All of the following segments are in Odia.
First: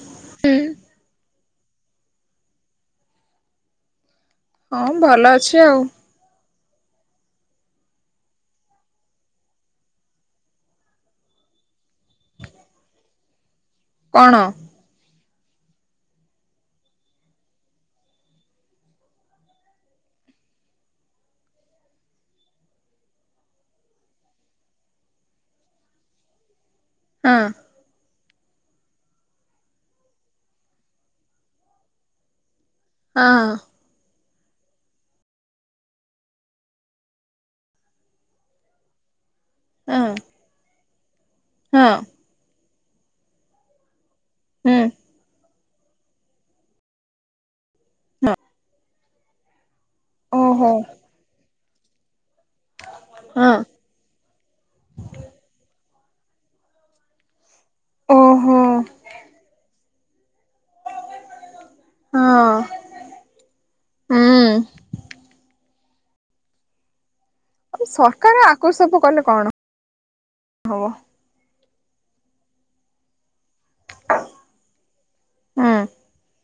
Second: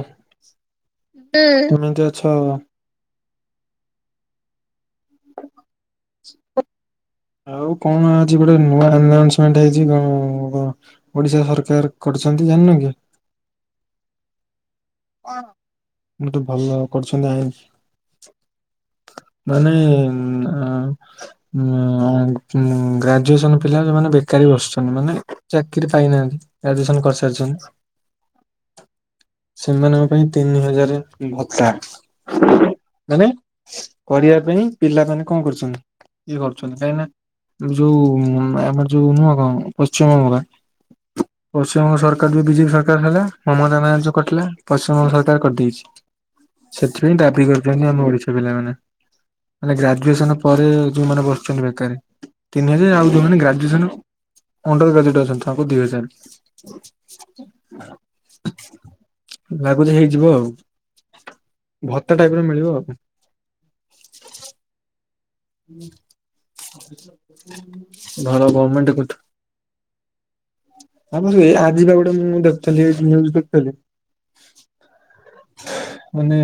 ଓ, ହୁଁ ହଁ ୁ କେମିତି ଅଛ? ହଁ, ଭଲ ଅଛି ଆଉ। [inaudible] ଆଉ କଣ ଆଛି ଗୋଟେ ନୂଆ ଆନାଉନ୍ସମେଣ୍ଟ ହେଇଛି କଣ କଅଁ? ଓଡିଶା ସରକାର କରିଛନ୍ତି ଜାଣିନ କି? କଣ? ଗୋଟେ ଭଲ କରୁଛନ୍ତି ଆଇନ ସ୍। ମାନେ ଅ ଉଁ ଗ୍ରାଜୁଏସନ ପିଲା ଯୋଉ ମାନେ ବେକାରୀ ବସଛନ୍ତି। ମାନେ ଚାକିରି ପାଇନାହାନ୍ତି। ଗ୍ରାଜୁଏସନ ହଁ କରିସାରିଛନ୍ତି। ସେମାନଙ୍କ ପାଇଁ ତିନି ହଜାର ଭତ୍ତା ମାନେ ହଁ କରିବା ପାଇଁ ପିଲାମାନେ କଣ କରୁଚନ୍ତି କି ଇଏ କରୁଛନ୍ତି। କାହିଁକି ନା ଯୋଉ ଆମର ଯୋଉ ନୁହ ହଁ ପଶ୍ଚିମବଙ୍ଗ ହଁ ପଶ୍ଚିମବଙ୍ଗ ସରକାର। ବିଜେପି ସରକାର ହେଲା। ମମତା ବାନାର୍ଜୀ କଟିଲା। ହୁଁ ପଶ୍ଚିମବଙ୍ଗ ସରକାର କରିଦେଇଛି। ସେଥିପାଇଁ ଦାବି କରିଚନ୍ତି, ଆମ ଓଡିଶା ପିଲାମାନେ। ମାନେ, ଗ୍ରାଜୁଏସନ ପରେ ଓହୋ ଯୋଉ ମାନେ ବସୁଛନ୍ତି ବେକାରୀ ତିନି ହଜାର। ଆଉ ଯୋଉ ମାନେ ହଁ ଗ୍ରାଜୁଏସନ ଅଣ୍ଡର ଗ୍ରାଜୁଏଟ ଅଛନ୍ତି, ତାକୁ ଦୁଇ ହଜାର। ଓହୋ। ଲାଗୁଛି ହେଇଯିବ ଆଉ ଭତ୍ତା ହଁ ଟାଇପ ର ମିଳିବ ଆଉ। ହୁଁ ହଁ [unintelligible] ସରକାର ଧର ଆକୁ ଗମେଣ୍ଟ ସବୁ କଠୁ। କଲେ କଣ ହବ ଅମୁଲି ରେ ଆଜି ବା ଗୋଟେ ମୁଁ ଦେଖୁଥିଲି କଦେଖୁଥିଲି। ହୁଁ ମାନେ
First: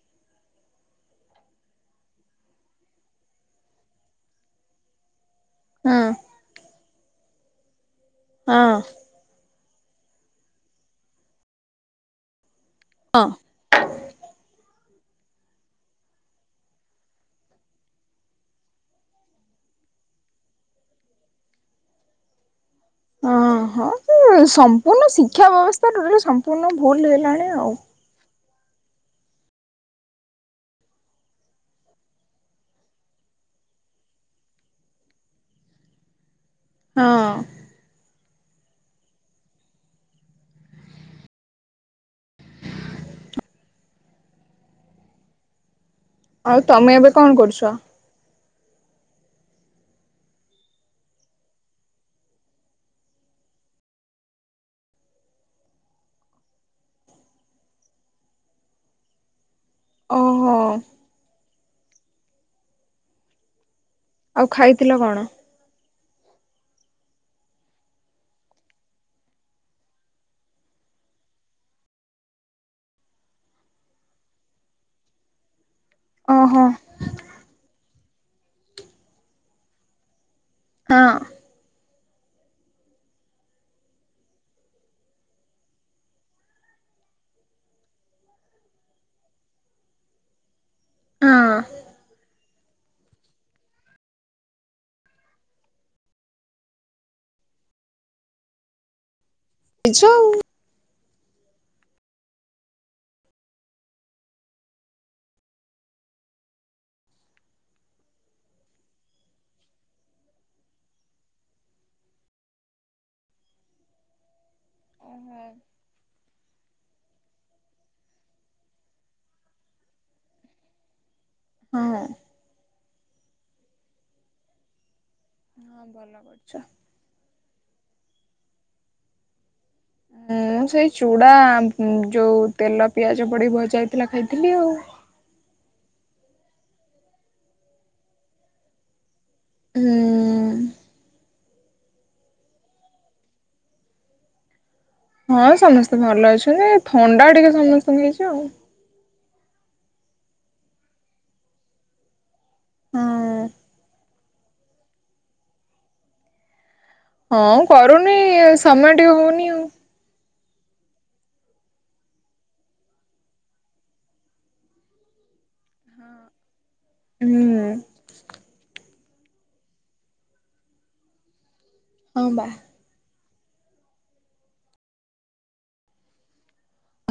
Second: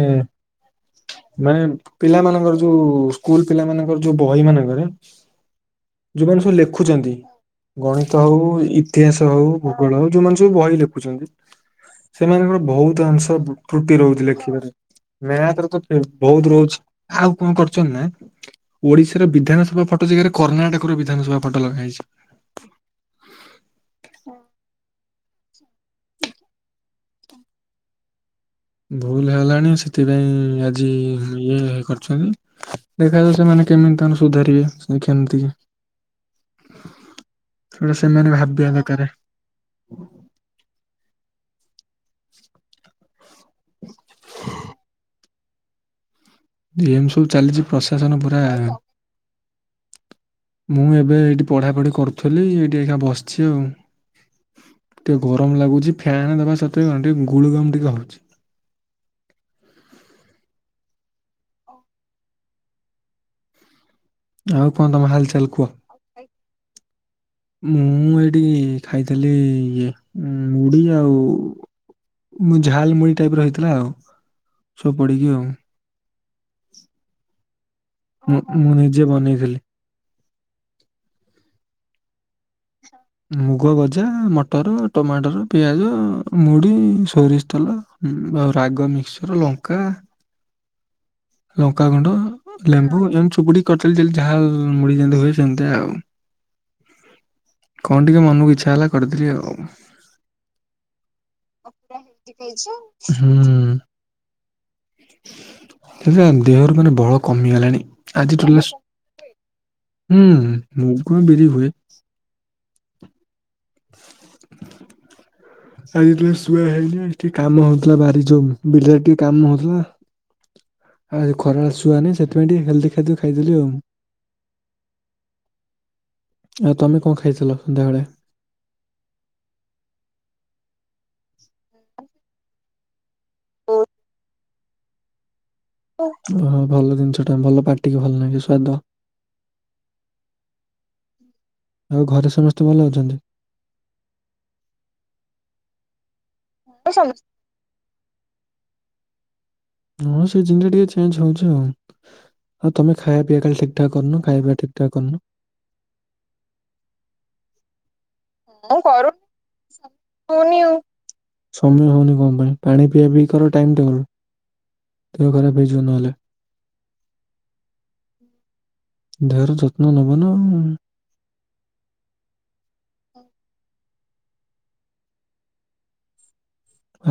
ମାନେ ପିଲା ମାନଙ୍କର ଯୋଉ ସ୍କୁଲ ପିଲା ମାନଙ୍କ ଙ୍କର ଯୋଉ ବହି ମାନଙ୍କରେ ହଁ। ଯୋଉମାନେ ସବୁ ଲେଖୁଚନ୍ତି। ଗଣିତ ହଉ, ହଁ ଇତିହାସ ହଉ, ଭୂଗୋଳ ହଉ, ଯୋଉମାନେ ସବୁ ବହି ଲେଖୁଛନ୍ତି। ସେମାନଙ୍କର ବହୁତ ହଁ ଅଂଶ ତୃଟି ରହୁଛି ଲେଖିବାରେ। ମ୍ୟାପରେ ତ ବହୁତ ରହୁଛି। ଆଉ କଣ କରୁଛନ୍ତି ନା ଓଡିଶାର ବିଧାନସଭା ଫଟୋ ଜାଗାରେ, କର୍ଣ୍ଣାଟକର, ବିଧାନସଭା ଫଟୋ ଲଗା ହେଇଛି। ହଁ, ହଁ ସେ ସମ୍ପୂର୍ଣ୍ଣ ଶିକ୍ଷା ବ୍ୟବସ୍ଥା ସମ୍ପୂର୍ଣ୍ଣ ଭୁଲ୍ ହେଲାଣି ଆଉ। ଭୁଲ ହେଲାଣି ସେଥିପାଇଁ ଆଜି ଇଏ କରିଚନ୍ତି। ଦେଖାଯାଉ ସେମାନେ କେମିତି ତାଙ୍କର ସୁଧାରିବେ ଶିକ୍ଷା ନିତି। ହଁ। ସେମାନେ ଭାବିବା ଦରକାରେ [inaudible] [inaudible] ଆଉ ତମେ ଏବେ ଏମିତି କଣ ସବୁ କରୁଛ ଚାଲିଛି ପ୍ରଶାସନ ପୁରା ମୁଁ ଏବେ ଏଇଠି ପଢ଼ାପଢ଼ି କରୁଥିଲି ଏଇଠି ଏକା ବସିଛି ଆଉ। ଟିକେ ଗରମ ଲାଗୁଛି ଫ୍ୟାନ୍ ଦବା ସତ୍ତ୍ୱେ କଣ ଟିକେ ଗୁଳ ଗମ୍ ଟିକେ ହଉଚି। ହୋ ଆଉ କଣ ତମ ହାଲ୍ ଚାଲ୍ କୁହ। ମୁଁ ଏଇଠି ଖାଇଥିଲି ଇଏ ଉଁ ମୁଢି ଆଉ ମୁଁ ଝାଲ୍ ମୁଡ଼ି ଟାଇପ୍ ର ହେଇଥିଲା ଆଉ ସବୁ ପଡିକି ଆଉ। ଓହୋ। ମୁଁ ମୁଁ ନିଜେ ବନେଇଥିଲି। ହଁ। ମୁଗ ଭଜା ମଟର ଟମାଟର ପିଆଜ ମୁଢି ସୋରିଷ ତେଲ ଉଁ ଆଉ ରାଗ ମିକ୍ସଚର୍ ଲଙ୍କା ହଁ ଲଙ୍କାଗୁଣ୍ଡ ଲେମ୍ବୁ ଏମ୍ ଚୁପୁଡ଼ି କରିଥିଲି ଯେ ଯାହା ମୁଢ଼ି ଯେମ୍ତି ହୁଏ ସେମିତି ଆଉ। କଣ ଟିକେ ମନକୁ ଇଚ୍ଛା ହେଲା କରିଦେଲି ଆଉ। ଇଛଉ ହୁଁ। [unintelligible] ଦେହରୁ ମାନେ ବଳ କମିଗଲାଣି ଆଜି ଠୁ ହୁଁ ମୁଗ ବିରି ହୁଏ। ଓ ହୋ। ଆଜି ଟିକେ ଶୁଆ ହେଇନି ଆଜି ଟିକେ କାମ ହଉଥିଲା ବାରି ଯୋଉ ବିଲରେ ଟିକେ କାମ ହଉଥିଲା ଆଉ ଏ ଖରାଳେ ହଁ ଶୁଆ ନାଇ ସେଥିପାଇଁ ଟିକେ ହେଲ୍ଦି ଖାଦ୍ୟ ଖାଇଦେଲି ଆଉ। ହଁ ଭଲ କରିଛ ଆଉ ତମେ କଣ ଖାଇଥିଲ ସନ୍ଧ୍ୟାବେଳେ? ଉଁ ମୁଁ ସେଇ ଚୁଡ଼ା ଉଁ ଯୋଉ ତେଲ ପିଆଜ ପଡି ଭଜା ହେଇଥିଲା ଖାଇଥିଲି ଆଉ। ଓ ହ ଭଲ ଜିନିଷ ଟା ଭଲ ପାଟିକି ଭଲ ଲାଗେ ସ୍ଵାଦ ହୁଁ। ଆଉ ଘରେ ସମସ୍ତେ ଭଲ ଅଛନ୍ତି? ହଁ ସମସ୍ତେ ଭଲ ଅଛନ୍ତି ଏ ଥଣ୍ଡା ଟିକେ ସମସ୍ତଙ୍କୁ ହେଇଚି ଆଉ। ହଁ ସିଜିନ୍ ଟା ଟିକେ ଚେଞ୍ଜ ହଉଛି ଆଉ ଆଉ ତମେ ଖାଇବା ପିଇବା ହଁ କାଲି ଠିକ୍ ଠିକ୍ ଠାକ୍ କରୁନ ଖାଇବା ପିଇବା ଠିକ୍ ଠାକ୍ କରୁନ। ହଁ କରୁନି ଉ ସମୟ ଟିକେ ହଉନି ଆଉ। ସମୟ ହଉନି କଣ ପାଇଁ ପାଣି ପିଆ ପି କର ଟାଇମ୍ ଟେବୁଲ୍ ଦେହ ଖରାପ ହେଇଯିବ ନହେଲେ। ହୁଁ। ଦେହର ଯତ୍ନ ନବନା ଉ। ହଁ ବା।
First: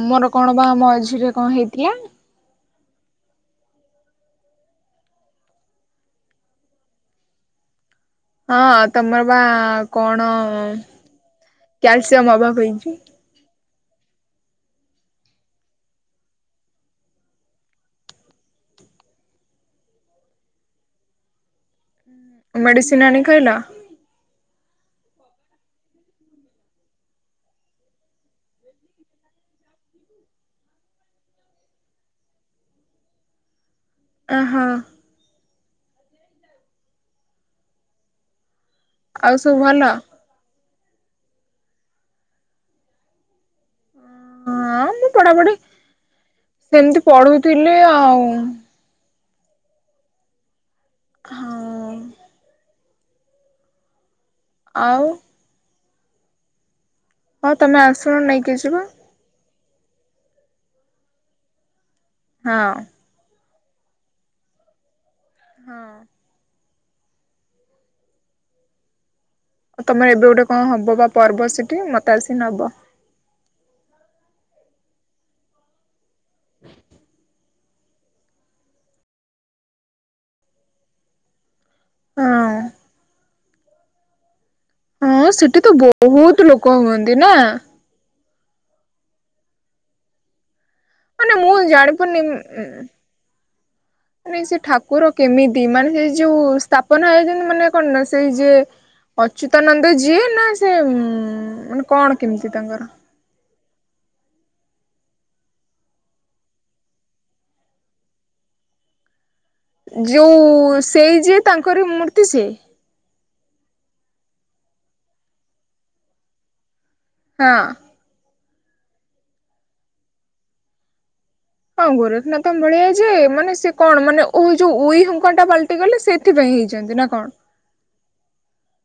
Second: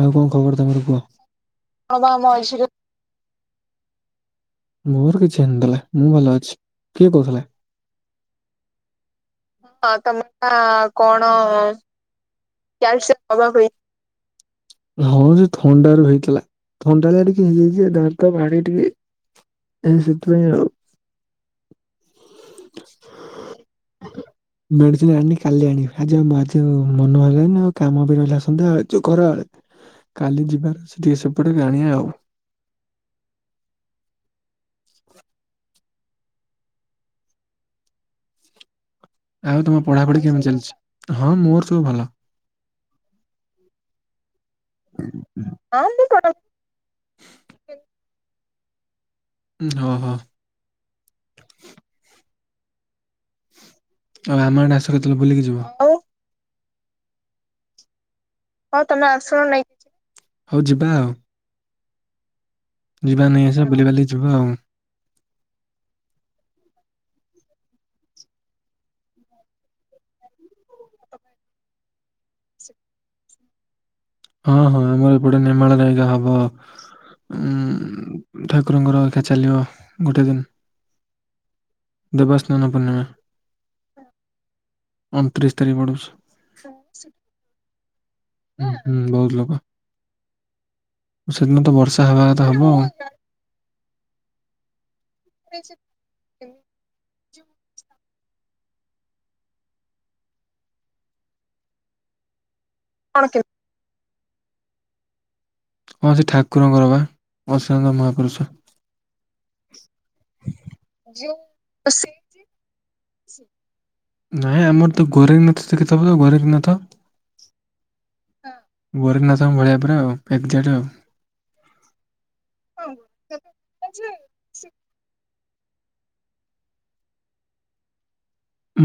ଆଉ କଣ ଖବର ବା ତମର ମଝିରେ କଣ ହେଇଥିଲା? କୁହ। ମୋର କିଛି ହେଇନ୍ ଥଲା ଭଲା ମୁଁ ଭଲ ଅଛି। କିଏ କହୁଥିଲା? ହଁ ତମର ବା କଣ କ୍ୟାଲସିୟମ୍ ଅଭାବ ହେଇଚି। ଅବା ପାଇଁ ହଁ ସେ ଥଣ୍ଡାରୁ ହେଇଥିଲା ଥଣ୍ଡାଟା ଟିକେ ହେଇଯାଇଛି ଦାନ୍ତ ମାଢି ଟିକେ ଏ ସେଥିପାଇଁ ଆଉ। ମେଡିସିନ୍ ଆଣି ଖାଇଲ? ମେଡିସିନି ଆଣିନି କାଲି ଆଣିବି ଆଜି ଆଉ ମା [unintelligible] ମନ ହେଲାନି ଭଲ ଆଉ କାମ ବି ରହିଲା ସନ୍ଧ୍ୟାବେଳେ ଯୋ ଖରାବେଳେ କାଲି ଯିବାର ଅଛି ଟିକେ ସେପଟେ ଆଣିବା ଆଉ। ଅ ହୋ। ସବୁ ଆଉ ଭଲ? ତମ ପଢାପଢି କେମିତି ଚାଲିଛି? ହଁ ମୋର ସବୁ ଭଲ। ହଁ ମୁଁ ପଢାପଢି ସେମତି ପଢୁଥିଲି ଆଉ ହ ହ। ହଁ। ଆଉ ଆମ ଆଡ଼େ ଆସ ଆଉ କେତେବେଳେ ବୁଲିକି ଯିବ। ହଁ ତମେ ଆସୁନ ନେଇ ହଉ ଯିବା ଆଉ। ହଁ। ଯିବା ନେଇ ଆସିବା ବୁଲିିବାଲି ଯିବ ଆଉ। ହଁ। ତମେ ଏବେ ଗୋଟେ କଣ ହବ ବା ପର୍ବ ସେଠି ମତେ ଆସି ନବ। ହଁ ହଁ ଆମର ଏପଟେ ନିର୍ମାଳ ନାଇଗା ହବ। ଉଁ-ଉ-ଉ ଠାକୁରଙ୍କର ଏଇଖା ଚାଲିବ ଗୋଟେ ଦିନ। ହଁ। ଦେବସ୍ନାନ ପୂର୍ଣ୍ଣିମା। ହଁ ଅଣତିରିଶ ସେଠି ତ ତାରିଖ ପଡୁଛି। ବହୁତ ଲୋକ ହୁଅନ୍ତି ନା? ଉ ହୁଁ ବହୁତ ଲୋକ। ନା ମୁଁ ସେଦିନ ଏଇ ତ ଜାଣି ବର୍ଷା ହେବା ପାରୁନି କଥା ହବ ଆଉ ଉଁ-ଉଁ-ଉ ମାନେ ସେ ଠାକୁର କେମିତି, ମାନେ ସେ ଯୋଉ ସ୍ଥା ପନା ହେଇଛନ୍ତି ମାନେ କଣ ନା ସେଇ ଯିଏ ଅଚ୍ୟୁତାନନ୍ଦ ଯିଏ ନା ସେ ଉଁ-ଉ-ଉ-ଉ ମାନେ କଣ କେମିତି ତାଙ୍କର? କଣ କେମ୍ ହଁ ସେ ଠାକୁରଙ୍କର ବା ଅସ୍ୟୁନ ମହାପୁରୁଷ। ଯୋଉ-ଉ-ଉ-ଉ ସେଇ ଯିଏ ତାଙ୍କର ମୂର୍ତ୍ତି ସିଏ? ନାଇଁ ଆମର ତ ଗୋରେଖ ନାଥ ସେଠି ଥିବ ଗୋରେଖନାଥ? ହଁ। ଗୋରେଖନାଥଙ୍କ ଭଳିଆ ପୁରା ଆଉ ଏକଯାଟ ଆଉ। ହଁ ଗୋରେଖନାଥଙ୍କ ଭଳିଆ ଯେ, ମାନେ ସେ କଣ? ମାନେ ଓ ଯୋଉ ଉଇ ହୁଙ୍କା ଟା ପାଲଟି ଗଲେ ସେ ଥିପାଇଁ ହେଇଛନ୍ତି ନା କଣ?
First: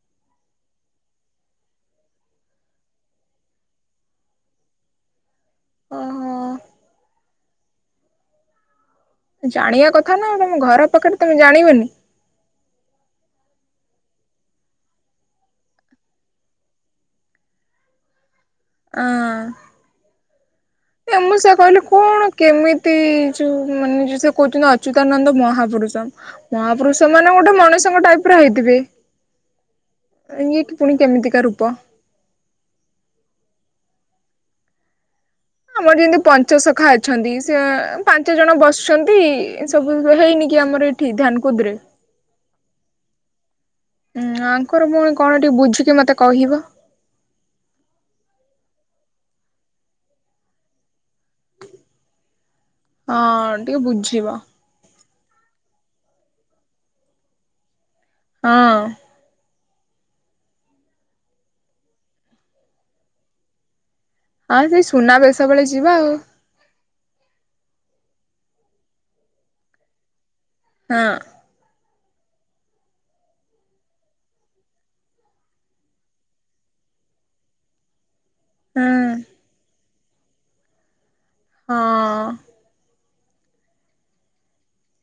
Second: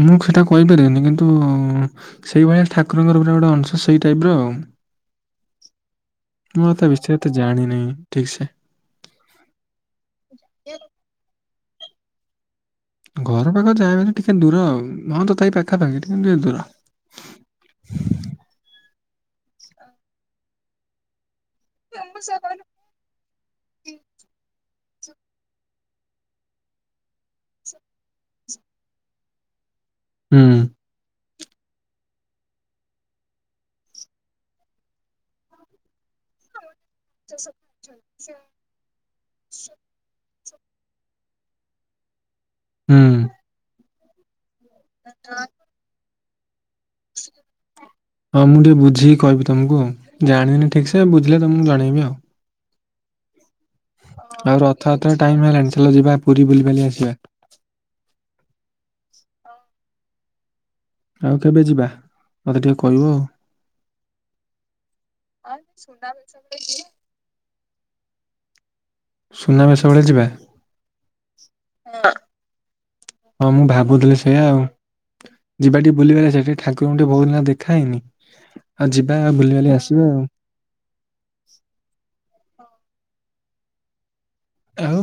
ମୁଁ ସେଟା କହିପାରିବିନି କିନ୍ତୁ-ଉ-ଉ ସେଇଭଳିଆ ଠାକୁରଙ୍କର ଗୋଟେ ଗୋଟେ ଅଂଶ ସେଇ ଟାଇପ ର ଆଉ। ଓହୋ। ମୁଁ ଆଉ ତା ବିଷୟରେ ଏତେ ଜାଣିନାହିଁ ଠିକ୍ ସେ। ଜାଣିବା କଥା ନା ଆଉ ତମ ଘର ପାଖରେ ତମେ ଜାଣିବନି। ଘର ପାଖ ଯାହାବି ହେଲେ ଟିକେ ଦୂର ଆଉ। ହଁ ତଥାପି ପାଖାପାଖି କିନ୍ତୁ ଟିକେ ଦୂର। ହଁ। ନାଇ ମୁଁ ସେଇଆ କହିଲି କଣ କେମିତ୍ ତି-ଇ-ଇ-ଇ ଯୋଉ ମାନେ ଯୋଉ ସେ କହୁଛନ୍ତି ଅଚ୍ୟୁତାନନ୍ଦ ମହାପୁରୁଷ ମହାପୁରୁଷ ମାନେ ଗୋଟେ ମଣିଷଙ୍କ ଟାଇପ ର ହେଇଥିବେ। ହୁଁ ଇଏ କି ପୁଣି କେମିତିକା ରୂପ। ଆମର ଯେମିତି ପଞ୍ଚସଖା ଅଛନ୍ତି। ସେ ପାଞ୍ଚ ଜଣ ବସ୍ ଇଛନ୍ତି ସବୁ ହେଇନି କି ଆମର ଏଠି ଧ୍ୟାନ କୁଦ ରେ ହୁଁ। ହୁଁ ଆଙ୍କର ପୁଣି କଣ ଟିକେ ବୁଝିକି ମତେ କହିବ। [inaudible] ହଁ ମୁଁ ଟିକେ ବୁଝିକି କହିବି ତମକୁ ଆଉ। ଜାଣିନି ଠିକ ସେ ବୁଝିଲେ ତମକୁ ଜଣେଇବି ଆଉ। ହଁ ଟିକେ ବୁଝିବ। ଆଉ ରଥଯାତ୍ରା ଟାଇମ ହେଲାଣି। ଚାଲ ଯିବା ପୁରୀ ବୁଲିିବାଲି ଆସିବା। ହଁ। ଆଉ କେବେ ଯିବା? ମୋତେ ଟିକେ କହିବ ଆଉ। ହଁ ସେଇ ସୁନାବେେଶ ବେଳେ ଯିବା ଆଉ। ସୁନାବେଶ ବେଳେ ଯିବା? ହଁ। ହଁ ମୁଁ ଭାବୁଥିଲି ସେଇୟା ଆଉ। ଯିବା ଟିକେ ବୁଲିବାଲି ଆସିଆ କି ଠାକୁରଙ୍କୁ ଟିକେ ବହୁତ ଦେଖା ହେଇନି ହଁ ଆଉ ହୁଁ ଯିବା ଆଉ ବୁଲିବାଲି ଆସିବା ଆଉ। ହଁ। ଆଉ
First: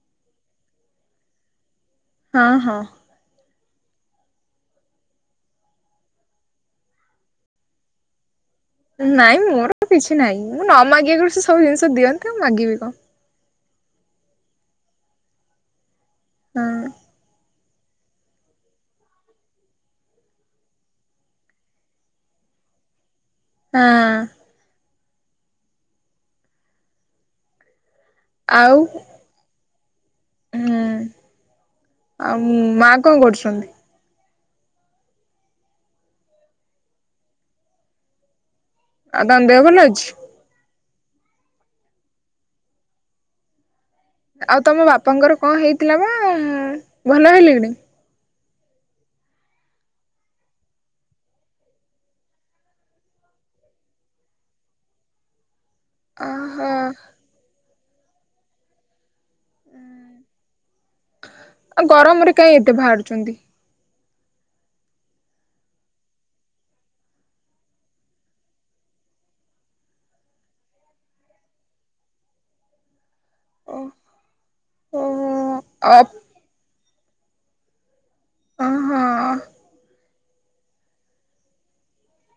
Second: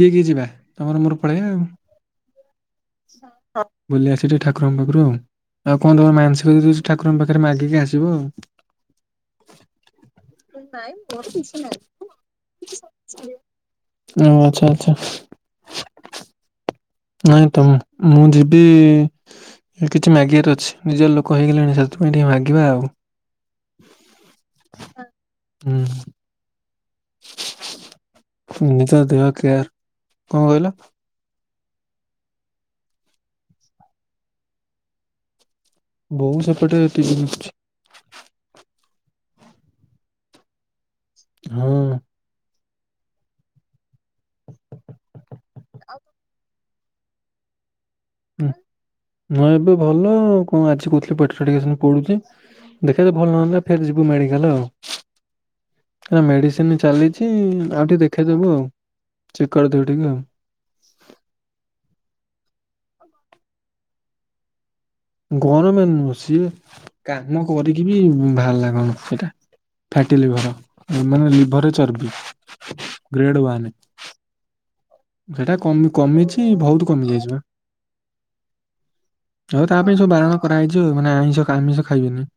କିଏ କିଏ ଯିବା ତମର ମୋର ପଳେଇବା ଆଉ। ହଁ ହଁ। ବୁଲି ଆସିି ଯ ଠାକୁରଙ୍କ ପାଖରୁ ଆଉ। ଆଉ କଣ ତମ ମାନସିକ ଯଦି ଅଛି ଠାକୁରଙ୍କ ପାଖରେ ମାଗିକି ଆସିବ ଆଉ। ନାଇଁ ମୋର କିଛି ତ ନାହିଁ ମୁଁ ନ ମାଗିକି ବି ସେ ସବୁ ଜିନିଷ ଦିଅନ୍ତି ଆଉ ମାଗିବି କଣ। ଓ ଆଚ୍ଛା ଆଚ୍ଛା। ହଁ। ନାଇଁ ତ ମୁଁ ଯିବି କିଛି ମାଗିବାର ଅଛି ନିଜ ର ଲୋକ ହେଇଗଲେଣି ସେଥିପାଇଁ ଟିକେ ମାଗିବା ଆଉ। ହଁ। ହୁଁ। ଆଉ ନିଦ ଦେହ କେୟାର କଣ କହିଲ। ହୁଁ ଆଉ ମା କଣ କରୁଛନ୍ତି। ବୋଉ ସେପଟେ ଟିଭି ଦେଖୁଛି। ଆଉ ତାଙ୍କ ଦେହ ଭଲ ଅଛି। ହୁଁ। ଆଉ ତମ ବାପାଙ୍କର କଣ ହେଇଥିଲା ବା ଭଲ ହେଲେଣି। ହଁ ଏବେ ଭଲ କଣ ଆଜି କହୁଥିଲେ ପେଟରେ ଟିକେ ସେମିତି ପୋଡୁଛି। ଦେଖାଯାଉ ଭଲନହେଲେ ଫେର ଯିବୁ ମେଡ଼ିକାଲ ଆଉ। ଆ ଓହୋ ମେଡ଼ିସିନ ଚାଲିଛି ଆଉ ଟିକେ ଦେଖଇଦବୁ ଆଉ ଚେକ୍ କରିଦେବୁ ଟିକେ ଆଉ। ଆ ଗରମରେ କାଇଁ ଏତେ ବାହାରୁଛନ୍ତି। ଗରମରେ ନୁହଁ ସିଏ କାମ କରିକି ବି ଭାରିଲା କଣ ସେଟା। ଫାଟି ଲିଭର ମାନେ ଲିଭରରେ ଚର୍ବି ଗ୍ରେଡ ୱାନ୍। ଓହୋ ସେଟା କ ଓହୋ କମିଛି ବହୁତ କମି ଯାଇଛି ବା। ଓହୋ ହଉ ତା ପାଇଁ ସବୁ ବାରଣ କରାଯାଇଛି ଆଉ ମାନେ ଆଇଁସ ଆମିଷ ଖାଇବେନି।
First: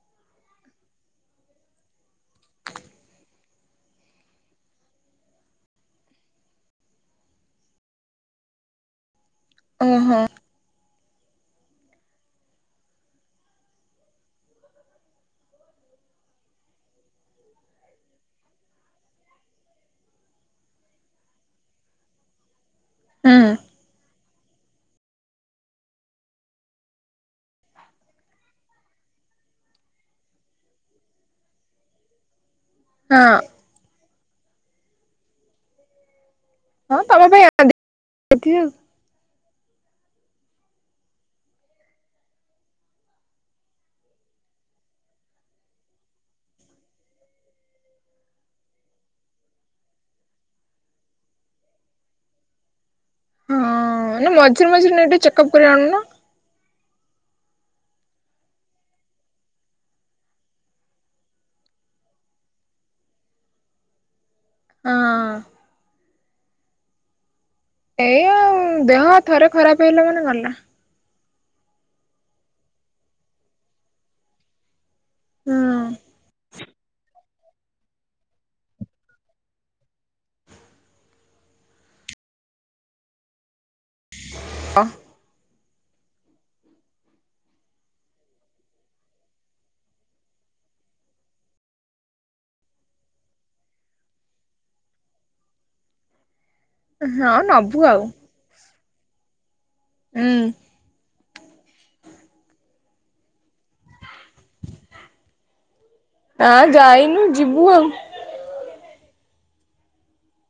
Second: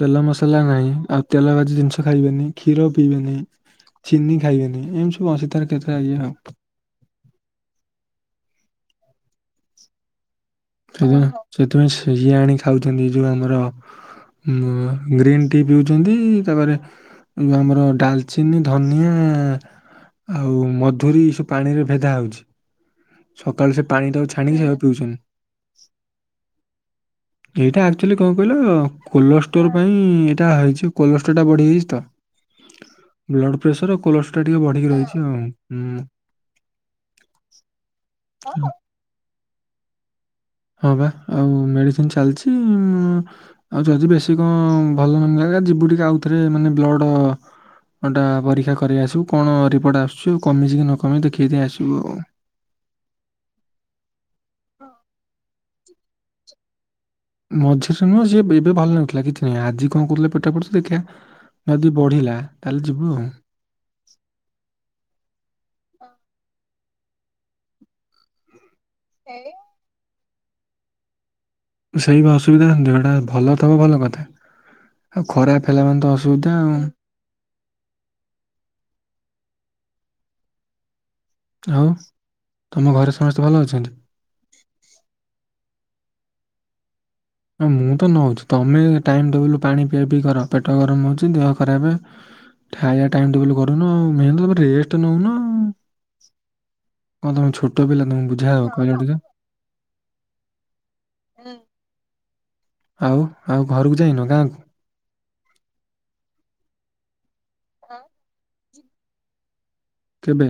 ତେଲ ମସଲା ନାହିଁ ଆଉ ତେଲ ବାଜି ଜିନିଷ ଖାଇବେନି କ୍ଷୀର ପିଇବେନି। ଚିନି ଖାଇବେନି ଏମତି ସବୁ ଅଛି ତାର କେତେ ଇଏ ଆଉ। ଓହୋ। [unintelligible] ସେଥିପାଇଁ ଇଏ ଆଣି ଖାଉଛନ୍ତି ଯୋଉ ଆମର ଗ୍ରୀନ୍ ଟି ପିଉଛନ୍ତି ତାପରେ ଏ ଯଉ ଆମର ଡାଲଚିନି ଧନିଆ ଆଉ ମଧୁରୀ ଏ ସବୁ ପାଣିରେ ଭେଦା ହେଉଛି। ସକାଳୁ ସେ ପାଣି ଟାକୁ ଛାଣିକି ସେୟାକୁ ପିଉଛନ୍ତି। ଏଇଟା ଆକ୍ଚୁଆଲି କଣ କହିଲ କୋଲଷ୍ଟୋର ପାଇଁ ଏଇଟା ହେଇଛି କୋଲଷ୍ଟୋର ଟା ବଢିଯାଇଛି ତ ହଁ ବ୍ଲଡ ପ୍ରେସର ଆଉ କୋଲଷ୍ଟ୍ରୋଲ ଟିକେ ବଢିକି ରହିଛି ଆଉ ହୁଁ। ହଁ ତମ ପାଇଁ [unintelligible] ହଁ ବା ଆଉ ମେଡିସିନ ଚାଲିଛି ଆଉ ଯଦି ବେଶୀ କଣ ଭଲ ନଲାଗିଲା ଯିବୁ ଟିକେ ଆଉଥରେ ମାନେ ବ୍ଲଡ଼ ଟା ପରୀକ୍ଷା କରି ଆସିବୁ କଣ ରିପୋର୍ଟ ଆସୁଛି କମିଛି କି ନକମିଛି ଦେଖେଇ ଦେଇ ଆସିବୁ ଆଉ। ହଁ ଏଇ ମଝିରେ ମଝିରେ ନେଇ ଟିକେ ଚେକଅପ୍ କରେଇ ଆଣୁନ। ମଝିରେ ନୁହଁ ସେ ଏବେ ଭଲ ନାଗୁଥିଲା କିଛି ନୁହଁ ଆଜି କଣ କରୁଥିଲେ ପେଟ ପୋଡୁଛି ଦେଖିଆ ଯଦି ବଢ଼ିଲା ତାହେଲେ ଯିବୁ ଆଉ। ହଁ। ଏଇ ଆଉ ଦେହ ଥରେ ଖରାପ ହେଲା ମାନେ ଗଲା। ସେଇବା ଅସୁବିଧା ଦେହଟା ଭଲ ଥବ ଭଲ କଥା। ଆଉ ଖରାପ ହେଲା ମାନେ ହୁଁ ତ ଅସୁବିଧା ଆଉ। ଆଉ ତମ ଘରେ ସମସ୍ତେ ଭଲ ଅଛନ୍ତି। [inaudible] ହଁ ମୁଁ ତ ନୋଉଚି ତମେ ଟାଇମ୍ ଟେବୁଲ ପାଣି ପିଆ ପିଇ କର। ପେଟ ଗରମ ହୋଉଚି ଦେହ ଖରାପେ ଖାଇବା ଟାଇମ୍ ଟେବୁଲ କରୁନ ଆଉ। ମେନ୍ ତ ତମେ ରେଷ୍ଟ ନୋଉନ ଆଉ। କଣ ହଁ ତମେ ନବୁ ଛୋଟ ଆଉ ପିଲା ତମକୁ ବୁଝାହବ କହିଲ ଟିକେ। ହୁଁ। ଆଉ ଆଉ ଘରକୁ ଯାଇନ ଗାଁକୁ? ନାଁ ଯାଇନୁ ଯିବୁ ଆଉ। କେବେ?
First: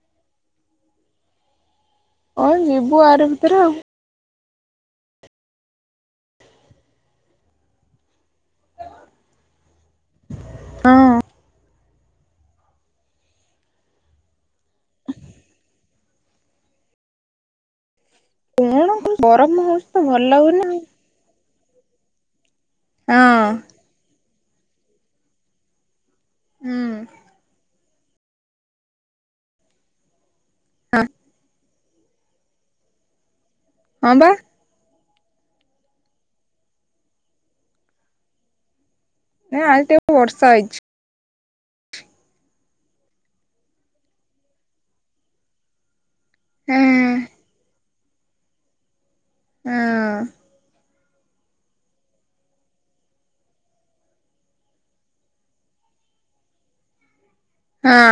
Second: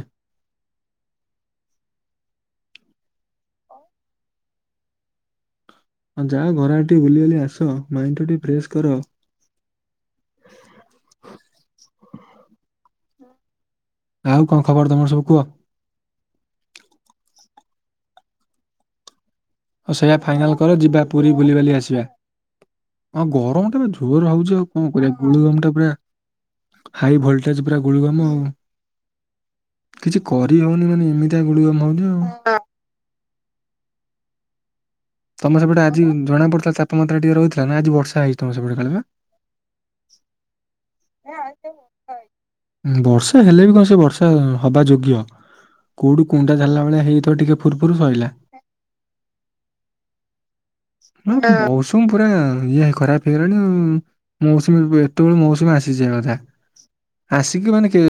ହଁ ଯିବୁ ଆରି ଭିତରେ ଆଉ। ହଁ ଯାଅ ଘରଆଡେ ଟିକେ ବୁଲି ବାଲି ଆସ ମାଇଣ୍ଡ ଟା ଟିକେ ଫ୍ରେଶ କର। ହଁ। ଆଉ କଣ ଖବର ତମର ସବୁ କୁହ? କଣ ଗରମ ହୋଉଚି ତ ଭଲ ଲାଗୁନି ଆଉ। ପୁରି ବୁଲିିବାଲି ଆସିବା। ହଁ ଗରମଟା ପା ଜୋରେ ହୋଉଚି ଆଉ। କଣ କରିବା ଗୁଳୁ ରୁମଟା ପୁରା ହୁଁ। High voltage. ପୁରା ଗୁଳୁଗମ ଆଉ କିଛି କରି ହୋଉନି ମାନେ ହଁ ଏମିତିଆ ଗୁଳୁଗମ ହୋଉଚି ଆଉ। ହଁ ପା। ତମ ସେପଟେ ଆଜି ଜଣା ପଡିଥିଲା ତାପମାତ୍ରା ଟିକେ ରହୁଥିଲା ନା ଆଜି ବର୍ଷା ହେଇଥିବ ସେପଟେ କାଳେ ପା? ଏ ଆଜି ଟିକେ ବର୍ଷା ହେଇଚି। ଉଁ ବର୍ଷା ହେଲେ ବି କଣ ସେ ବର୍ଷା ହବା ଯୋଗ୍ୟ। କୋଉଠୁ କୁଣ୍ଡା ହଁ ଝାଡିଲା ଭଳିଆ ହେଇଯାଇଥିବ ଟିକେ ଫୁୁରଫୁର ସଇଲା। ଏଁଅ। ହଁ ମୌସୁମୁ ପୁରା ଇଏ ଖରାପ ହେଇଗଲାଣି ଆଉ। ମୌସୁମୀ ଏତେବେଳୁ ମୌସୁମୀ ଆସି ଖୁସି ହବ କଥା ଆସିକି ମାନେ ହଁ। କେ